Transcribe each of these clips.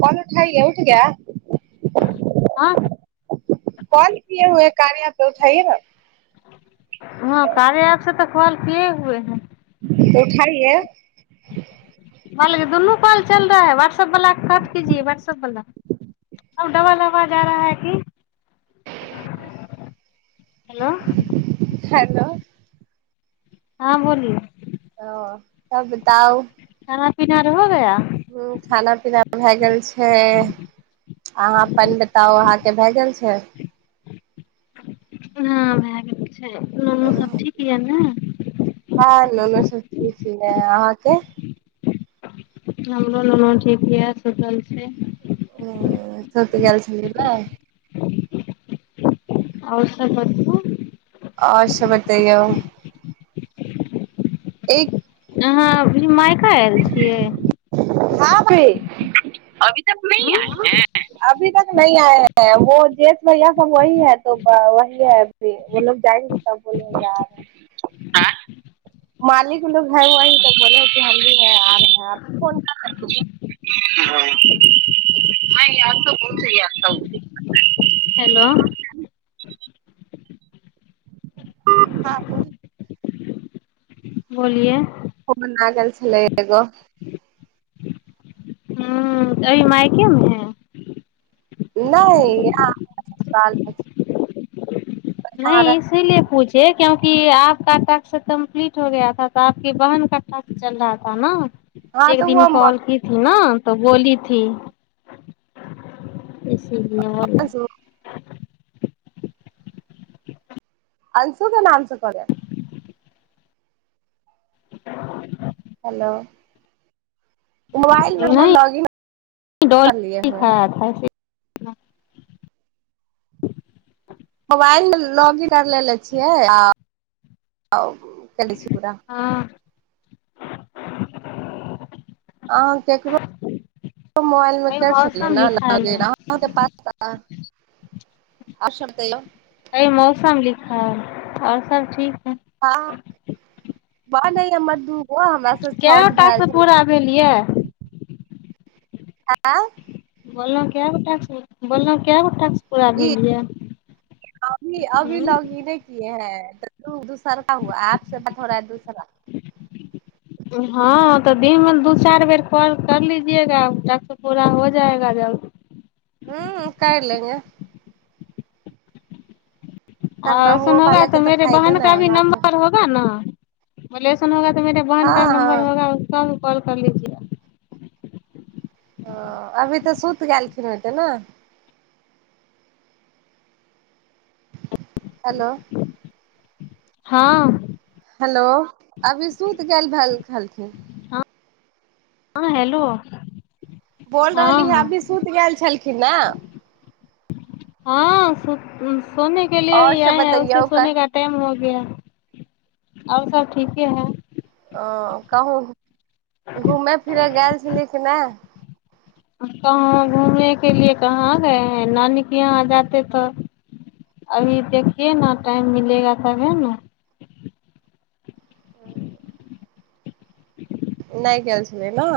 call उठाइये गया हाँ कॉल किए हुए है कार्या पे उठाइये न हँ कार्य ऐप से तऽ कल किए हुए हैं उठाइये माल दुनू काल चल रहाै व एप वाला कट कीजिये व्हाट्सएप वाला अब डबल अबाज आ रहा है की हेलो हेलो हँ बोलिय ओ तब बताउ खाना पीना आओर हो गया ह खाना पीना भए गेल छै ह अहाँ अपन बताउ अहाँ भए गेल छै हँ भ गेल अच म सब ठीक यऽ ने सबी छियै अहाँके हमरो ललन ठीक या सुतल छै हुँ सूत गेल छिय न और सब बढ़िया आओर सब बतैयौ एक अहाँ मायका आयल छियै हँ अभी तक न उं आय है जे भैया सब वह है वी है लोग जाएंगे त बोले है मालिक लोग है [unintelligible] हेलो ह बोलिए [unintelligible] [unintelligible] [unintelligible] नहि नहि हँ इसीलिए पूछे कि की आपका टास्क कम्प्लीट हो गया तऽ आपके बहन का टास्क चल रहा था ने एक एक तऽ दिन वो कॉल कीथ न तऽ बोली ी सी बल अंशु अंशु के नामस करै हेलो मोबाइलमे ने नहीं लॉग इन कर लिये हुए है हँ मोबाइल लॉग इन कर लेेले छियै आ आ करय छी पूरा हाँ [inaudible] अहाँ ककरो मोबाइलमे अभी करि सकलियै मौसम ने लिखायल है अहाँके पास आस तय अ मौसम लिखा आओर सब ठीक है हँ वाह नहि हमर दू गो हमरास कए गो छठ भेल टास्क पूरा छल भेल ये आँ बोल को बोल को ई अभी अभी लग हूँ इने किए है दूसरका हुआ आपसँ बात हो रहा है दूसरा हँ तऽ दिनमे दू चारि बेर कल कर लीजियेगा क पूरा हो जाएगा जल्द हँ कर लेंगे आ करना सुन हुओ होगा वाला तऽ के मेे फायदो बहन का नहि है भी बात हँ नम्बर होगा ने मलसन होगा मेेरे बहन का हँ नंबर होगा कॉल कर लीजिए ह अभी तऽ सुति गेलखिन ओ ते ने हेलो हँ हेलो अभी सुति गेल छलखिन हँ हेलो बोल रहली हाँ हँ हाँ अभी सुति गेल छलखिन ने हँ सु सोने के आओर लिये सब आए हं उसे बतैयौ सोने क टाइम हो आओर सब ठीके है ह कहु घूमय फिरय गेल छलै कि नहि कहाँ घूमने के लिए कहाँ गए हैं नानीक यहाँ जाते तऽ अभी देखियए न टाइम मिलेगा तब हे ने ह नहि गेल छलिय ने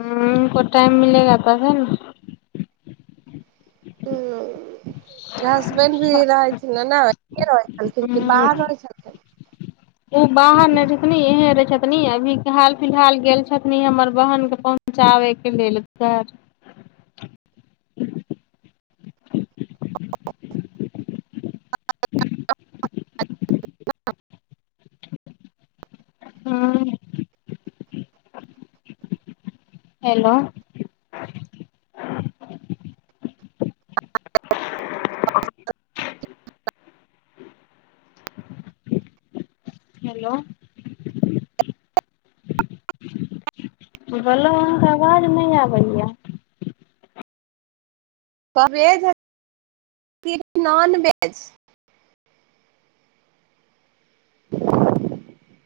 हँ हमको टाइम मिलेगा तभी न हुँ हसबैंड भी रहै छलय न हुँ ओ बाहर नहि रुकलिय यह रै छथिन अभी हाल फिलहाल गेल छथिन हमर बहनक के पहुँचाबै के लेल घर [inaudible] [inaudible] हुँ हेलो हेलो बोलहु अहाँके आवाज नहि आबैया वेज की नॉन वेज [inaudible]